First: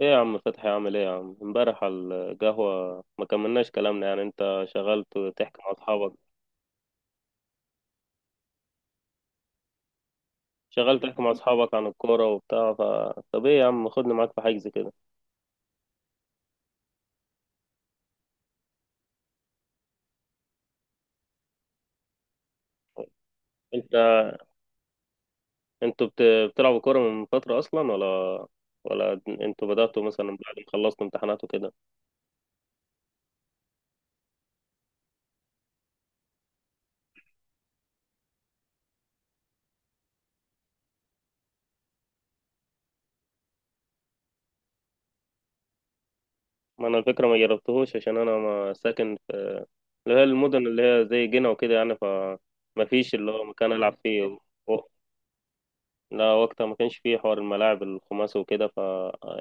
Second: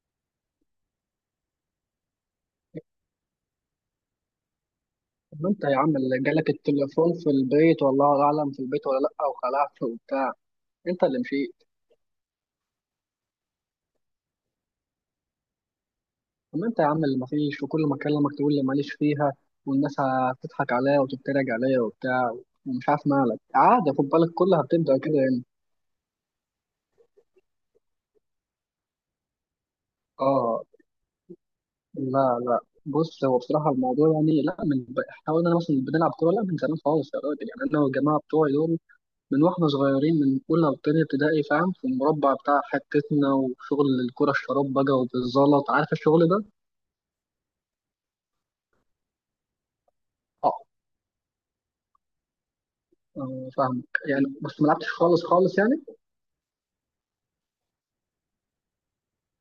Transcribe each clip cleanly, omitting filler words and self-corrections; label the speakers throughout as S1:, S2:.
S1: ايه يا عم فتحي؟ عامل ايه يا عم؟ امبارح على القهوة ما كملناش كلامنا يعني، انت شغلت
S2: طب
S1: تحكي
S2: انت
S1: مع
S2: يا عم
S1: اصحابك.
S2: اللي جالك التليفون في البيت، والله اعلم في البيت ولا لا، وخلعت وبتاع. انت اللي مشيت.
S1: عن الكورة وبتاع. طب ايه يا عم، خدني معاك في حجز كده.
S2: طب انت يا عم اللي مفيش، وكل ما اكلمك تقول لي ماليش فيها. والناس هتضحك عليا وتتريق عليا وبتاع. ومش عارف مالك. عادي،
S1: انت
S2: خد بالك، كلها بتبدا كده يعني.
S1: انتوا بتلعبوا كورة من فترة اصلا ولا انتوا بدأتوا مثلا بعد ما
S2: اه.
S1: خلصتوا امتحانات وكده؟
S2: لا لا. بص، هو بصراحه الموضوع يعني لا من احنا قلنا مثلا بنلعب كوره لا من زمان خالص يا راجل. يعني انا والجماعه بتوعي دول من واحنا صغيرين من أولى وتانية ابتدائي، فاهم، في المربع بتاع حتتنا، وشغل الكرة الشراب بقى وبالزلط، عارف الشغل ده؟
S1: ما انا الفكرة ما جربتهوش، عشان انا ما ساكن في اللي هي
S2: اه.
S1: المدن اللي هي زي جنة وكده يعني. ما فيش اللي هو
S2: آه،
S1: مكان
S2: فاهمك
S1: العب
S2: يعني،
S1: فيه.
S2: بس ما لعبتش خالص خالص يعني.
S1: لا وقتها ما كانش فيه حوار الملاعب الخماسي وكده،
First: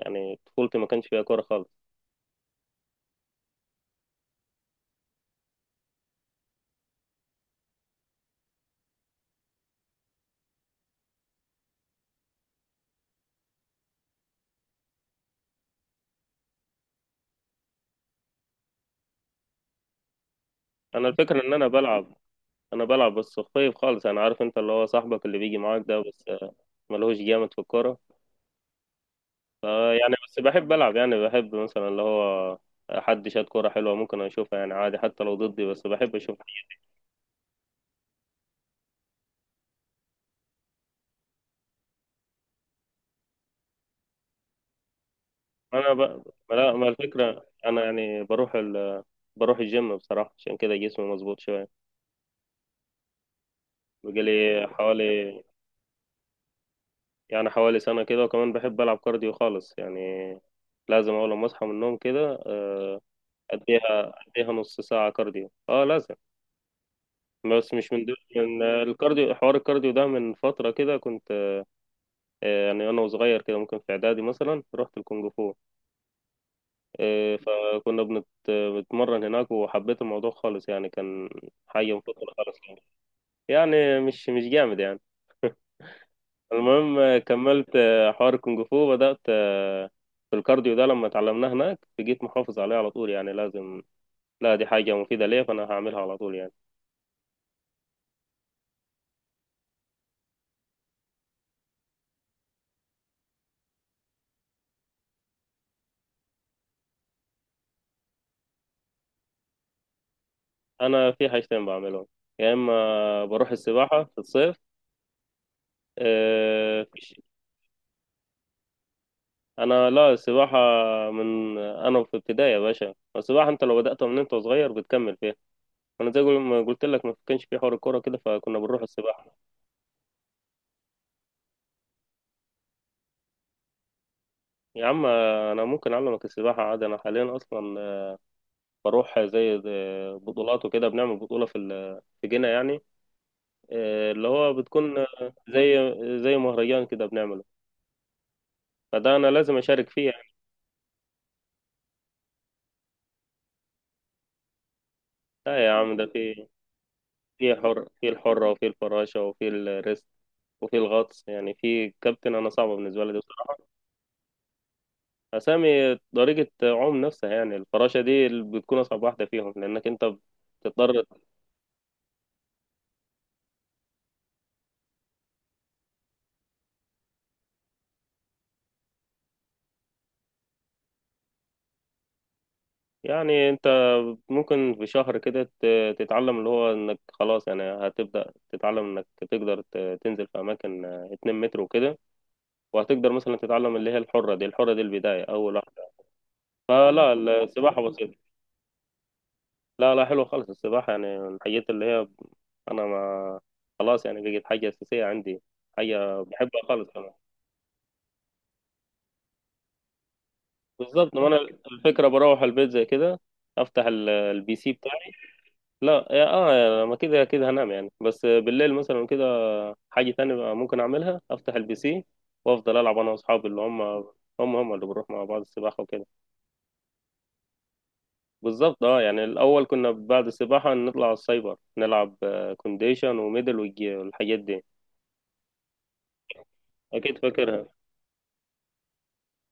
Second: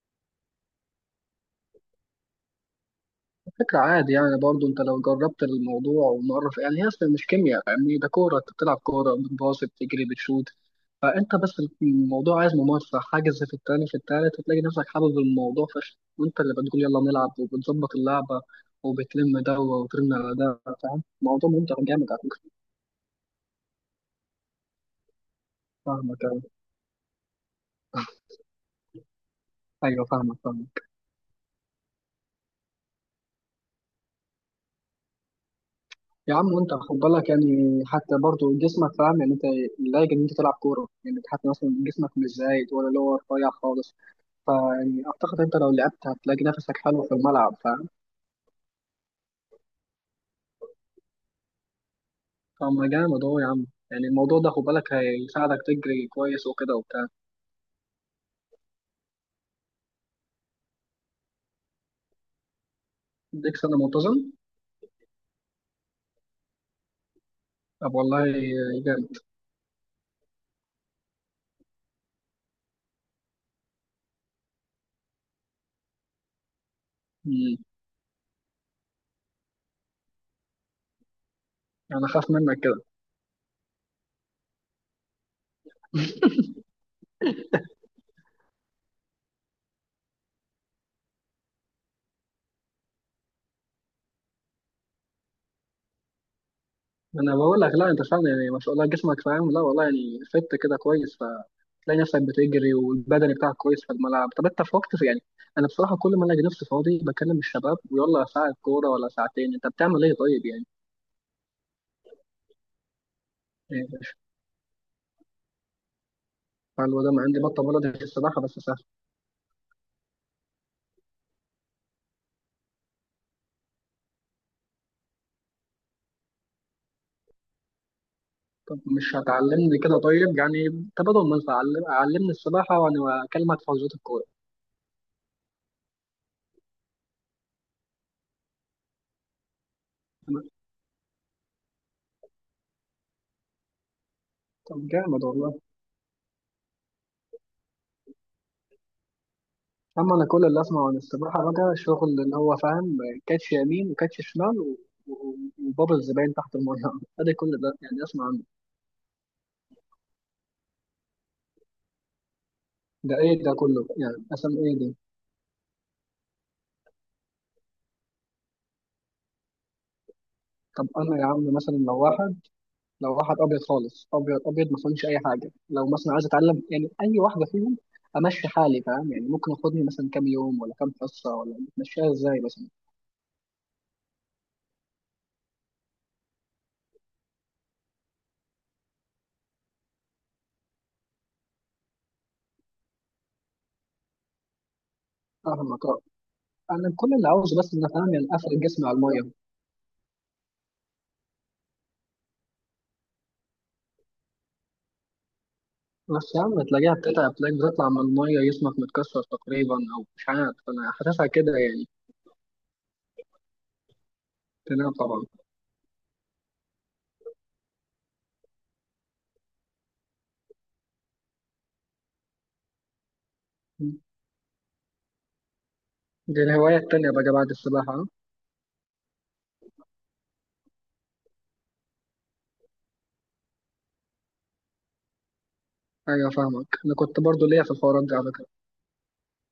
S1: يعني طفولتي ما كانش فيها كورة خالص.
S2: فكرة عادي يعني. برضو انت لو جربت الموضوع ومرة يعني هي اصلا مش كيمياء، فاهمني؟ ده كورة، انت بتلعب كورة، بتباصي، بتجري، بتشوت. فانت بس الموضوع عايز ممارسة. حاجز في التاني في التالت هتلاقي نفسك حابب الموضوع فشخ، وانت اللي بتقول يلا نلعب وبتظبط اللعبة. وبتلم ده وترن على ده. فاهم،
S1: انا الفكرة
S2: الموضوع
S1: ان انا
S2: ممتع جامد
S1: بلعب
S2: على فكرة.
S1: انا بلعب بس خفيف خالص. انا عارف انت اللي هو صاحبك اللي بيجي معاك ده،
S2: فاهمك،
S1: بس ملهوش جامد في الكورة ف
S2: ايوه،
S1: يعني
S2: فاهمك،
S1: بس بحب
S2: فاهمك.
S1: العب، يعني بحب مثلا اللي هو حد شاد كورة حلوة ممكن اشوفها يعني عادي حتى لو ضدي، بس بحب
S2: يا
S1: اشوفها.
S2: عم، وانت خد بالك يعني، حتى برضو جسمك، فاهم يعني، انت لايق ان انت تلعب كوره. يعني حتى مثلا جسمك مش زايد ولا اللي هو رفيع خالص. فيعني اعتقد انت لو
S1: انا ب...
S2: لعبت هتلاقي
S1: لا
S2: نفسك
S1: ما
S2: حلو في
S1: الفكرة،
S2: الملعب،
S1: انا
S2: فاهم.
S1: يعني بروح الجيم بصراحة، عشان كده جسمي مظبوط شوية.
S2: فما جامد اهو يا عم. يعني الموضوع ده خد
S1: بقالي
S2: بالك
S1: حوالي
S2: هيساعدك تجري كويس وكده وبتاع.
S1: يعني حوالي سنة كده. وكمان بحب ألعب كارديو خالص، يعني لازم أول ما أصحى من النوم كده. آه،
S2: اديك سنه
S1: أديها
S2: منتظم.
S1: أديها نص ساعة كارديو، أه لازم. بس مش
S2: طب
S1: من دول،
S2: والله
S1: من
S2: جامد.
S1: الكارديو، حوار الكارديو ده من فترة كده كنت يعني أنا وصغير كده ممكن في إعدادي مثلا رحت الكونغ فو. آه،
S2: مم.
S1: فكنا بنتمرن هناك، وحبيت الموضوع خالص يعني، كان حاجة
S2: انا خاف
S1: مفضلة خالص
S2: منك كده.
S1: يعني، يعني مش جامد يعني. المهم كملت حوار الكونغ فو، بدأت في الكارديو ده لما اتعلمناه هناك، جيت محافظ عليه على طول، يعني لازم، لا دي حاجة مفيدة ليا فأنا هعملها على طول يعني.
S2: انا بقول لك لا انت فعلا يعني ما شاء الله جسمك فاهم. لا والله يعني فت كده كويس، فتلاقي نفسك بتجري والبدني بتاعك كويس في الملعب. طب انت في وقت يعني. انا بصراحه كل ما الاقي نفسي فاضي بكلم الشباب ويلا ساعه كوره ولا ساعتين. انت بتعمل ايه طيب يعني؟
S1: أنا في حاجتين بعملهم، يا إما بروح
S2: إيه يا
S1: السباحة
S2: باشا؟
S1: في الصيف. آه، في
S2: قالوا ده
S1: الش-
S2: ما عندي بطه بلدي في السباحه بس سهل.
S1: أنا لا، السباحة من أنا في ابتدائي يا باشا. السباحة أنت لو بدأت من أنت صغير بتكمل فيها. أنا زي ما قلت لك، ما كانش في حوار الكورة كده فكنا
S2: طب
S1: بنروح
S2: مش
S1: السباحة.
S2: هتعلمني كده طيب يعني؟ تبادل منفعه، علمني السباحه وانا اكلمك في حجوزات الكوره.
S1: يا عم أنا ممكن أعلمك السباحة عادي. أنا حاليا أصلا بروح زي
S2: تمام.
S1: بطولات وكده، بنعمل بطولة في جنة يعني. اللي هو
S2: طب
S1: بتكون
S2: جامد والله.
S1: زي زي مهرجان كده بنعمله، فده أنا لازم أشارك فيه
S2: اما انا
S1: يعني.
S2: كل اللي اسمعه عن السباحه بقى شغل اللي هو فاهم، كاتش يمين وكاتش شمال و-
S1: لا يا
S2: وبابا
S1: عم ده
S2: الزباين
S1: في،
S2: تحت الميه ادي كل
S1: في
S2: ده
S1: حر،
S2: يعني
S1: في
S2: اسمع عنه.
S1: الحرة، وفي الفراشة، وفي الريست، وفي الغطس يعني، في كابتن، أنا صعبة بالنسبة لي
S2: ده
S1: دي
S2: ايه ده
S1: بصراحة.
S2: كله يعني؟ اسم ايه ده؟
S1: أسامي طريقة عوم نفسها يعني. الفراشة دي اللي بتكون أصعب واحدة فيهم، لأنك أنت
S2: طب
S1: بتضطر.
S2: انا يا عم مثلا لو واحد ابيض خالص ابيض ابيض ما فهمش اي حاجه، لو مثلا عايز اتعلم يعني اي واحده فيهم. امشي حالي، فاهم يعني؟ ممكن اخدني مثلا كام يوم ولا كام حصه، ولا بتمشيها ازاي مثلا؟
S1: يعني انت ممكن في شهر كده تتعلم اللي هو انك خلاص، يعني هتبدأ تتعلم انك تقدر تنزل في اماكن 2 متر وكده. وهتقدر مثلا تتعلم اللي هي الحرة دي البداية، اول
S2: فاهمك،
S1: واحدة،
S2: آه. انا كل
S1: فلا
S2: اللي عاوزه بس ان
S1: السباحة
S2: أنا فاهم
S1: بسيطة.
S2: يعني افرد جسمي على الميه.
S1: لا لا، حلوة خالص السباحة يعني، من الحاجات اللي هي، انا ما خلاص يعني بقت حاجة اساسية عندي، حاجة
S2: بس يا
S1: بحبها
S2: عم
S1: خالص
S2: تلاقيها
S1: كمان.
S2: بتتعب، تلاقيك بتطلع من المية جسمك متكسر تقريبا، أو مش عارف، أنا
S1: بالظبط. ما
S2: حاسسها
S1: انا
S2: كده يعني.
S1: الفكرة بروح البيت زي كده افتح البي سي
S2: تنام
S1: بتاعي.
S2: طبعا.
S1: لا يا اه، ما كده كده هنام يعني. بس بالليل مثلا حاجة تانية بقى ممكن أعملها، أفتح البي سي وأفضل ألعب أنا وأصحابي اللي هم، هم هم اللي بنروح مع بعض السباحة وكده.
S2: دي الهواية التانية بقى بعد السباحة.
S1: بالظبط. اه، يعني الأول كنا بعد السباحة نطلع على السايبر نلعب كونديشن وميدل والحاجات دي.
S2: أيوة، فاهمك، أنا
S1: أكيد
S2: كنت برضو ليا
S1: فاكرها.
S2: في الحوارات دي على فكرة.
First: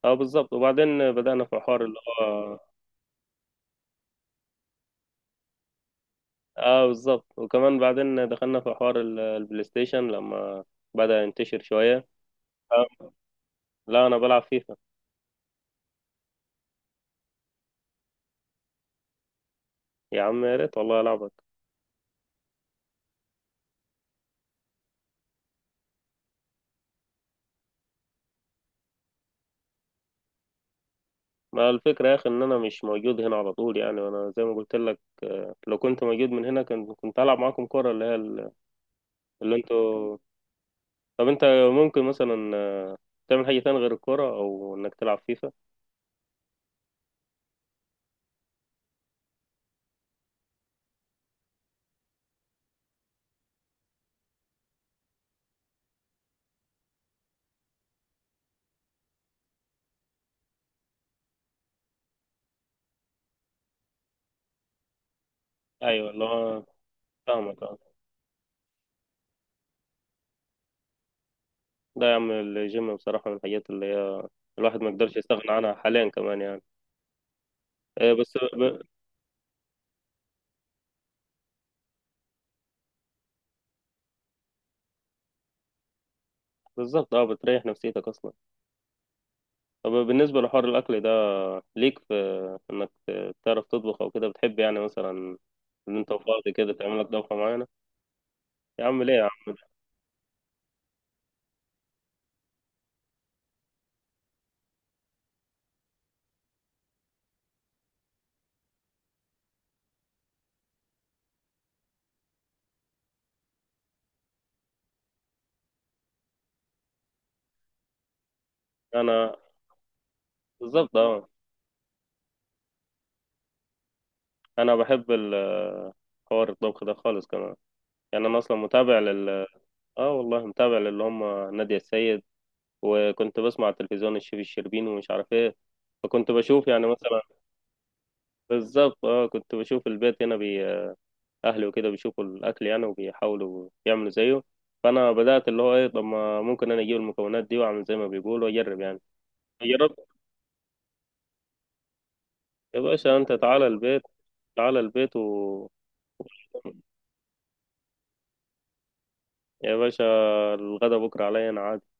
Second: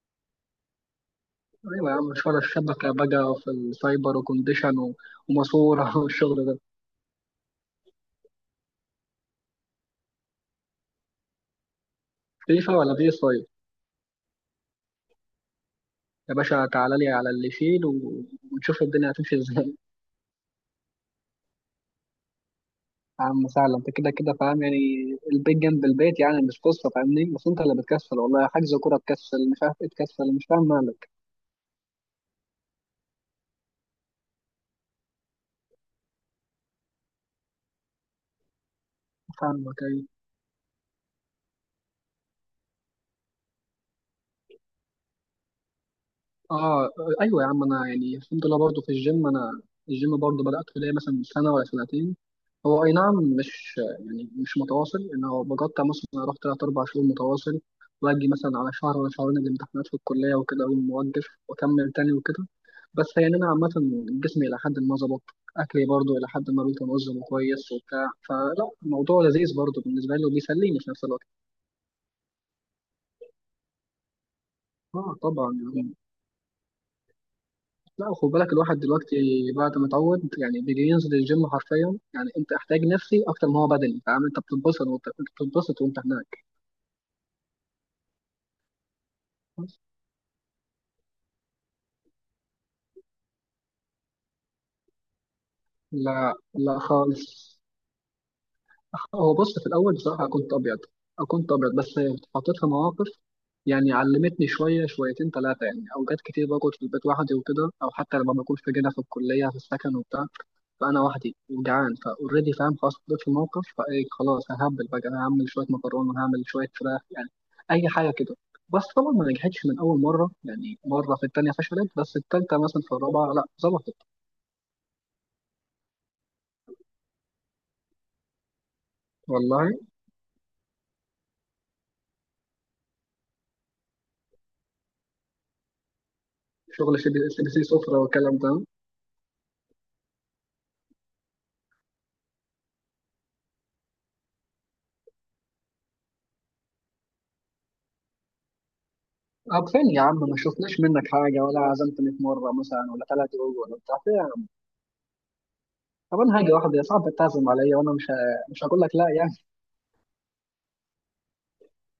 S1: اه بالظبط، وبعدين بدأنا في حوار
S2: أيوة
S1: اللي
S2: يا عم، مش ولا
S1: هو،
S2: الشبكة بقى في السايبر وكونديشن وماسورة والشغل ده.
S1: اه بالظبط، وكمان بعدين دخلنا في حوار البلاي ستيشن لما بدأ ينتشر شوية.
S2: فيفا ولا
S1: آه،
S2: بي سايب؟
S1: لا أنا بلعب فيفا.
S2: يا باشا تعالى لي على اللي يشيل ونشوف الدنيا هتمشي ازاي
S1: يا عم يا ريت والله ألعبك.
S2: يا عم سهلة، انت كده كده فاهم يعني، البيت جنب البيت يعني، مش قصة فاهمني. بس انت اللي بتكسل والله، حجز كورة تكسل، مش عارف ايه تكسل، مش فاهم مالك.
S1: ما الفكرة يا أخي إن أنا مش موجود هنا على طول يعني، وأنا زي ما قلت لك، لو كنت موجود من هنا كنت هلعب معاكم كورة اللي هي ال- اللي
S2: فاهمك، ايوه،
S1: انتوا طب انت ممكن مثلا تعمل حاجة تانية غير الكورة، او انك تلعب فيفا؟
S2: اه. ايوه يا عم، انا يعني الحمد لله برضه في الجيم انا. الجيم برضه بدأته ليا مثلا سنة ولا سنتين. هو اي نعم، مش يعني مش متواصل، ان هو بقطع مثلا. اروح تلات اربع شهور متواصل، واجي مثلا على شهر ولا شهرين الامتحانات في الكلية وكده، اقوم موقف واكمل تاني وكده. بس يعني انا عامة جسمي الى حد ما ظبط. اكلي
S1: ايوه
S2: برضه
S1: اللي
S2: الى حد
S1: هو،
S2: ما بيتنظم
S1: فاهمك
S2: كويس
S1: اه.
S2: وبتاع، فلا الموضوع لذيذ برضه بالنسبة لي وبيسليني في نفس الوقت.
S1: ده يا عم الجيم بصراحة من الحاجات اللي هي الواحد ما يقدرش
S2: اه
S1: يستغنى
S2: طبعا.
S1: عنها حاليا كمان يعني.
S2: لا
S1: آه،
S2: خد
S1: بس
S2: بالك الواحد
S1: ب...
S2: دلوقتي بعد ما اتعود يعني بيجي ينزل الجيم حرفيا. يعني انت احتاج نفسي اكتر ما هو بدني، فاهم، انت بتتبسط وانت بتتبسط وانت هناك.
S1: بالظبط اه، بتريح نفسيتك اصلا. طب بالنسبة لحوار الاكل ده، ليك في انك تعرف تطبخ او كده؟ بتحب يعني مثلا ان انت
S2: لا
S1: فاضي كده
S2: لا
S1: تعمل لك طبخة
S2: خالص.
S1: معينة؟ يا عم ليه يا
S2: هو
S1: عم؟
S2: بص في الاول بصراحه كنت ابيض بس اتحطيت في مواقف. يعني علمتني شويه، شويتين ثلاثه يعني، اوقات كتير بقعد في البيت لوحدي وكده، او حتى لما بكون في جنة في الكليه في السكن وبتاع. فانا وحدي وجعان فاوريدي فاهم، خلاص اتحطيت في الموقف. فايه، خلاص ههبل بقى، انا هعمل شويه مكرونه، هعمل شويه فراخ يعني، اي حاجه كده. بس طبعا ما
S1: انا
S2: نجحتش من اول مره يعني،
S1: بالظبط
S2: مره في
S1: اه،
S2: الثانيه فشلت، بس الثالثه مثلا في الرابعه لا ظبطت.
S1: انا بحب حوار الطبخ ده خالص كمان. يعني انا اصلا متابع
S2: والله
S1: اه والله متابع، للي هم نادية السيد، وكنت بسمع على التلفزيون الشيف الشربيني ومش عارف ايه، فكنت بشوف يعني
S2: شغل سي بي
S1: مثلا،
S2: سي، بي سي سفره، والكلام ده.
S1: بالظبط اه، كنت بشوف البيت هنا، اهلي وكده بيشوفوا الاكل يعني وبيحاولوا يعملوا زيه، فانا بدات اللي هو ايه، طب ما ممكن انا اجيب المكونات دي واعمل زي ما بيقولوا واجرب يعني؟
S2: طب فين
S1: جربت.
S2: يا عم؟ ما شفناش منك حاجه ولا عزمتني في مره
S1: يا
S2: مثلا ولا
S1: باشا انت
S2: ثلاثه يوم،
S1: تعالى
S2: ولا بتاع،
S1: البيت.
S2: فين يا عم؟
S1: تعالى البيت و
S2: طب انا هاجي واحده يا صاحبي تعزم عليا وانا مش هقول لك لا يعني.
S1: يا باشا، الغدا بكره عليا، انا عازمك،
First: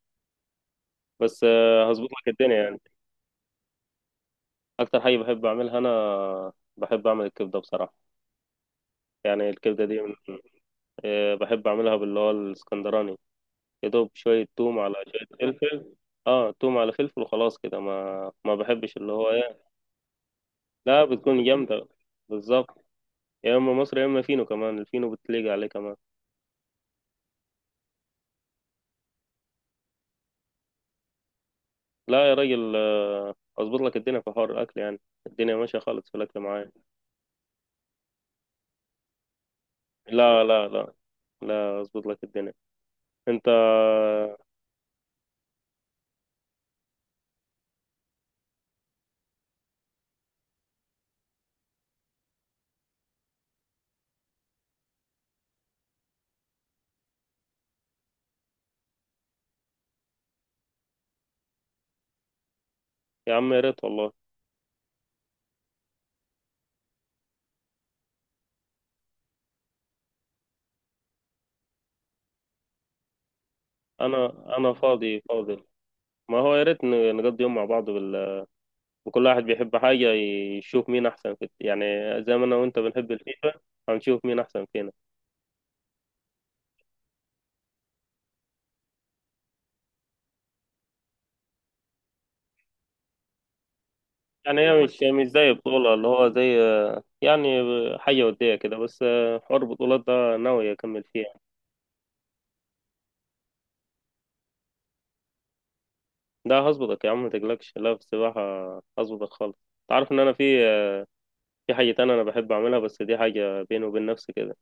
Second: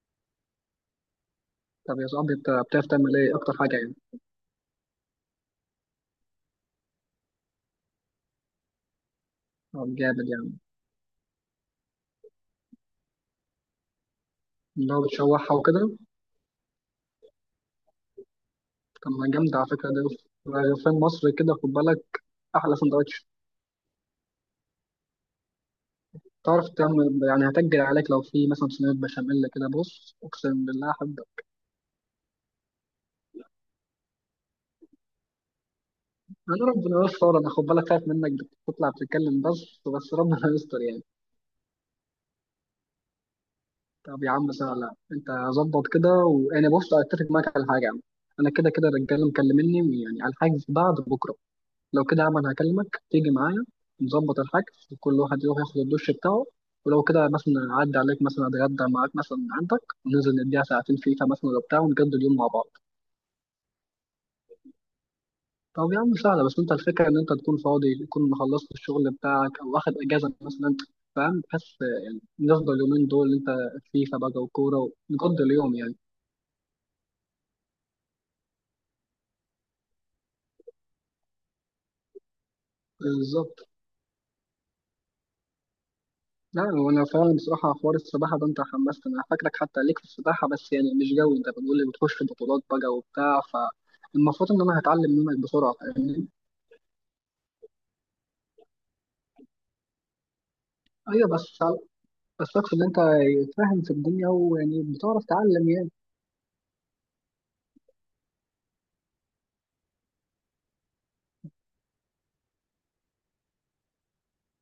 S1: بس
S2: طب يا
S1: هظبط لك
S2: صاحبي، انت
S1: الدنيا يعني.
S2: بتعرف تعمل ايه اكتر حاجه يعني؟
S1: اكتر حاجه بحب اعملها، انا بحب اعمل الكبده بصراحه. يعني الكبده
S2: طب
S1: دي.
S2: جامد يعني.
S1: بحب اعملها باللي هو الاسكندراني، يا دوب شويه توم
S2: اللي
S1: على
S2: هو
S1: شويه
S2: بتشوحها وكده.
S1: فلفل. اه، توم على فلفل وخلاص كده، ما بحبش
S2: طب
S1: اللي هو
S2: ما جامد على
S1: ايه.
S2: فكرة ده، رغيفين
S1: لا
S2: مصر
S1: بتكون
S2: كده خد
S1: جامده
S2: بالك، أحلى
S1: بالظبط.
S2: سندوتش.
S1: يا اما مصري، يا اما فينو كمان، الفينو بتليق عليه كمان.
S2: تعرف تعمل يعني، هتجري عليك لو في مثلا صينية بشاميل كده، بص أقسم بالله أحب.
S1: لا يا راجل، اظبط لك الدنيا في حوار الاكل يعني. الدنيا ماشيه خالص في الاكل
S2: أنا
S1: معايا.
S2: ربنا يستر، أنا خد بالك خايف منك، بتطلع بتتكلم بس، بس ربنا
S1: لا لا
S2: يستر
S1: لا،
S2: يعني.
S1: لا اظبط لك الدنيا. انت،
S2: طب يا عم سهلة، أنت ظبط كده وأنا بص، أتفق معاك على حاجة يا عم. أنا كده كده الرجالة مكلمني يعني على الحاجز بعد بكرة. لو كده يا عم انا هكلمك تيجي معايا، نظبط الحجز وكل واحد يروح ياخد الدش بتاعه. ولو كده مثلا اعدي عليك مثلا اتغدى معاك مثلا عندك، وننزل نديها ساعتين فيفا مثلا ولا بتاع ونجدد اليوم مع بعض.
S1: يا عم يا ريت والله.
S2: طب يا عم سهله، بس انت الفكره ان انت تكون فاضي، تكون خلصت الشغل بتاعك او واخد اجازه مثلا، فاهم؟ بحس يعني نفضل اليومين دول انت، فيفا بقى
S1: انا انا
S2: وكوره
S1: فاضي
S2: ونقضي
S1: فاضي.
S2: اليوم يعني.
S1: ما هو يا ريت نقضي يوم مع بعض وكل واحد بيحب حاجة، يشوف مين احسن في يعني، زي ما انا وانت بنحب الفيفا،
S2: بالظبط.
S1: هنشوف مين احسن فينا.
S2: لا هو انا فعلا بصراحه حوار السباحه ده انت حمستني، انا فاكرك حتى ليك في السباحه، بس يعني مش جوي. انت بتقول لي بتخش في بطولات بقى وبتاع، فالمفروض
S1: يعني
S2: ان انا
S1: هي مش
S2: هتعلم
S1: مش
S2: منك
S1: زي
S2: بسرعه،
S1: بطولة، اللي
S2: فاهمني.
S1: هو زي يعني حاجة ودية كده، بس حوار البطولات ده ناوي اكمل فيه.
S2: ايوه، بس اقصد ان انت فاهم في الدنيا ويعني بتعرف تعلم يعني.
S1: ده هظبطك يا عم ما تقلقش، لا في السباحة هظبطك خالص. تعرف ان انا في، في حاجة تانية انا بحب اعملها، بس دي حاجة بيني وبين نفسي كده.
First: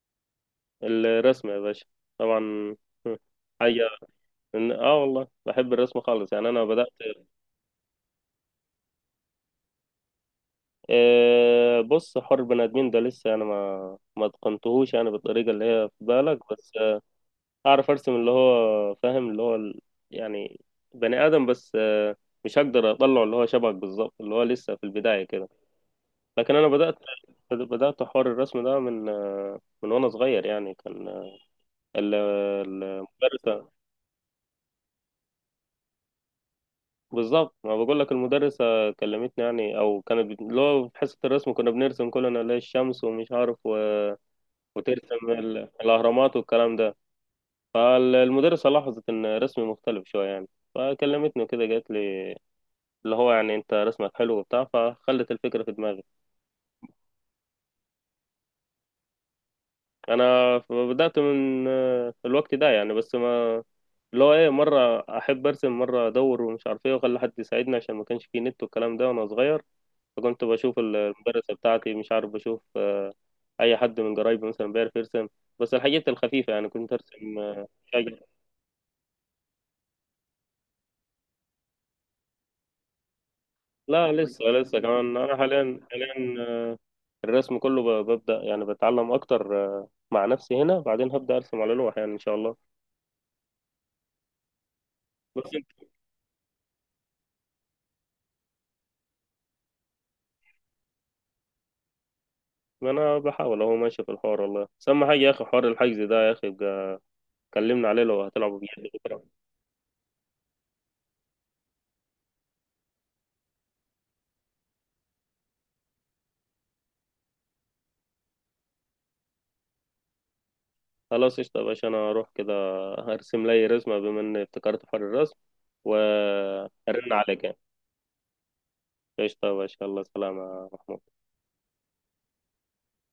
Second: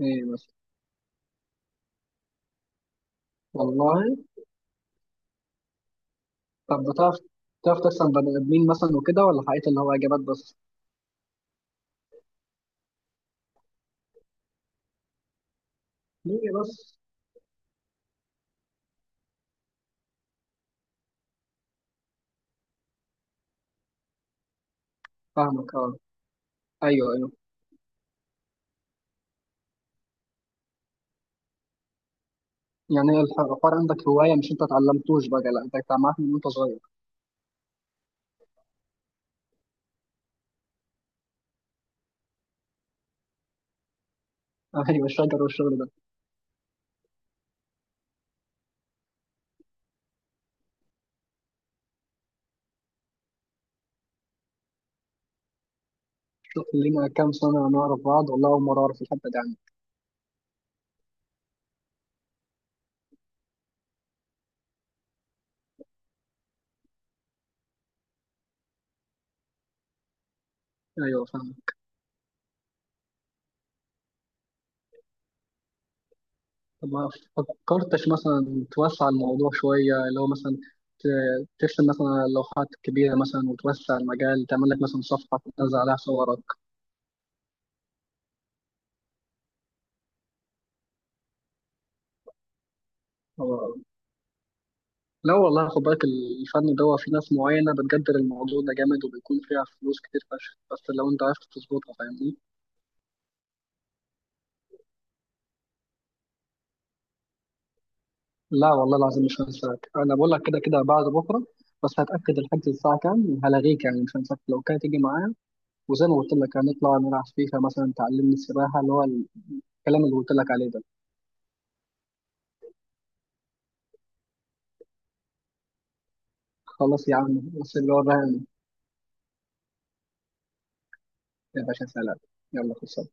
S2: ايه بس
S1: الرسم يا باشا، طبعا. حاجة،
S2: والله.
S1: اه والله بحب الرسم خالص يعني. انا
S2: طب
S1: بدأت،
S2: بتعرف تحسن بني ادمين مثلا وكده، ولا حقيقة اللي هو اجابات بس؟
S1: بص، حر بني ادمين ده لسه انا ما اتقنتهوش يعني بالطريقه اللي هي في بالك.
S2: ليه
S1: بس
S2: بس.
S1: اعرف ارسم اللي هو فاهم اللي هو يعني بني ادم، بس مش هقدر اطلع اللي هو شبهك بالظبط، اللي هو لسه في البدايه كده.
S2: فاهمك، اه،
S1: لكن انا بدأت
S2: ايوه، ايوه.
S1: بدأت حوار الرسم ده من وانا صغير يعني، كان
S2: يعني
S1: المدرسه،
S2: الحوار عندك هوايه، مش انت اتعلمتوش بقى، لا انت اتعلمت من وانت صغير.
S1: بالظبط ما بقول لك، المدرسة كلمتني يعني، او كانت اللي هو في حصة الرسم كنا بنرسم كلنا اللي هي الشمس ومش عارف،
S2: ايوه
S1: وترسم
S2: الشجر والشغل ده.
S1: الاهرامات والكلام ده، فالمدرسة لاحظت ان رسمي مختلف شوية يعني، فكلمتني كده قالت لي اللي هو يعني انت رسمك حلو وبتاع، فخلت الفكرة في دماغي.
S2: لينا كام سنة نعرف بعض، والله أول مرة أعرف الحبة دي عنك.
S1: انا بدأت من الوقت ده يعني. بس ما اللي هو ايه، مرة احب ارسم، مرة ادور ومش عارف ايه، واخلي حد يساعدني، عشان ما كانش فيه نت والكلام ده وانا صغير، فكنت بشوف
S2: أيوه
S1: المدرسة
S2: فاهم.
S1: بتاعتي، مش عارف، بشوف اي حد من قرايبي مثلا بيعرف يرسم، بس الحاجات الخفيفه يعني،
S2: طب
S1: كنت
S2: ما
S1: ارسم
S2: فكرتش
S1: شجر.
S2: مثلا توسع الموضوع شوية، اللي هو مثلا ترسم مثلا على لوحات كبيرة مثلا وتوسع
S1: لا لسه،
S2: المجال، تعمل
S1: لسه
S2: لك مثلا
S1: كمان انا
S2: صفحة تنزل
S1: حاليا
S2: عليها
S1: حاليا
S2: صورك؟
S1: الرسم كله ببدا يعني بتعلم اكتر، مع نفسي هنا، بعدين هبدا ارسم على لوح يعني ان شاء الله.
S2: أو... لا
S1: بس انت
S2: والله خد بالك، الفن ده هو في ناس معينة بتقدر الموضوع ده جامد وبيكون فيها فلوس كتير فشخ، بس لو أنت عرفت تظبطها فاهمني.
S1: انا بحاول اهو ماشي في الحوار والله، بس اهم حاجه يا اخي حوار الحجز ده يا اخي بقى، كلمنا عليه لو هتلعبوا
S2: لا
S1: بجد
S2: والله
S1: بكره.
S2: العظيم مش هنساك، أنا بقول لك كده كده بعد بكرة. بس هتأكد الحجز الساعة كام وهلغيك يعني، مش هنساك، لو كده تيجي معايا، وزي ما قلت لك هنطلع نلعب فيفا مثلا، تعلمني السباحة، اللي هو الكلام اللي قلت لك عليه ده.
S1: خلاص قشطه يا باشا، انا اروح كده هرسم لي رسمه بما اني افتكرت حوار الرسم،
S2: خلاص
S1: وارن
S2: يا عم،
S1: عليك يعني.
S2: بس اللي هو بقى.
S1: قشطه يا باشا، الله سلامه يا محمود.
S2: يا باشا سلام. يلا خلصنا.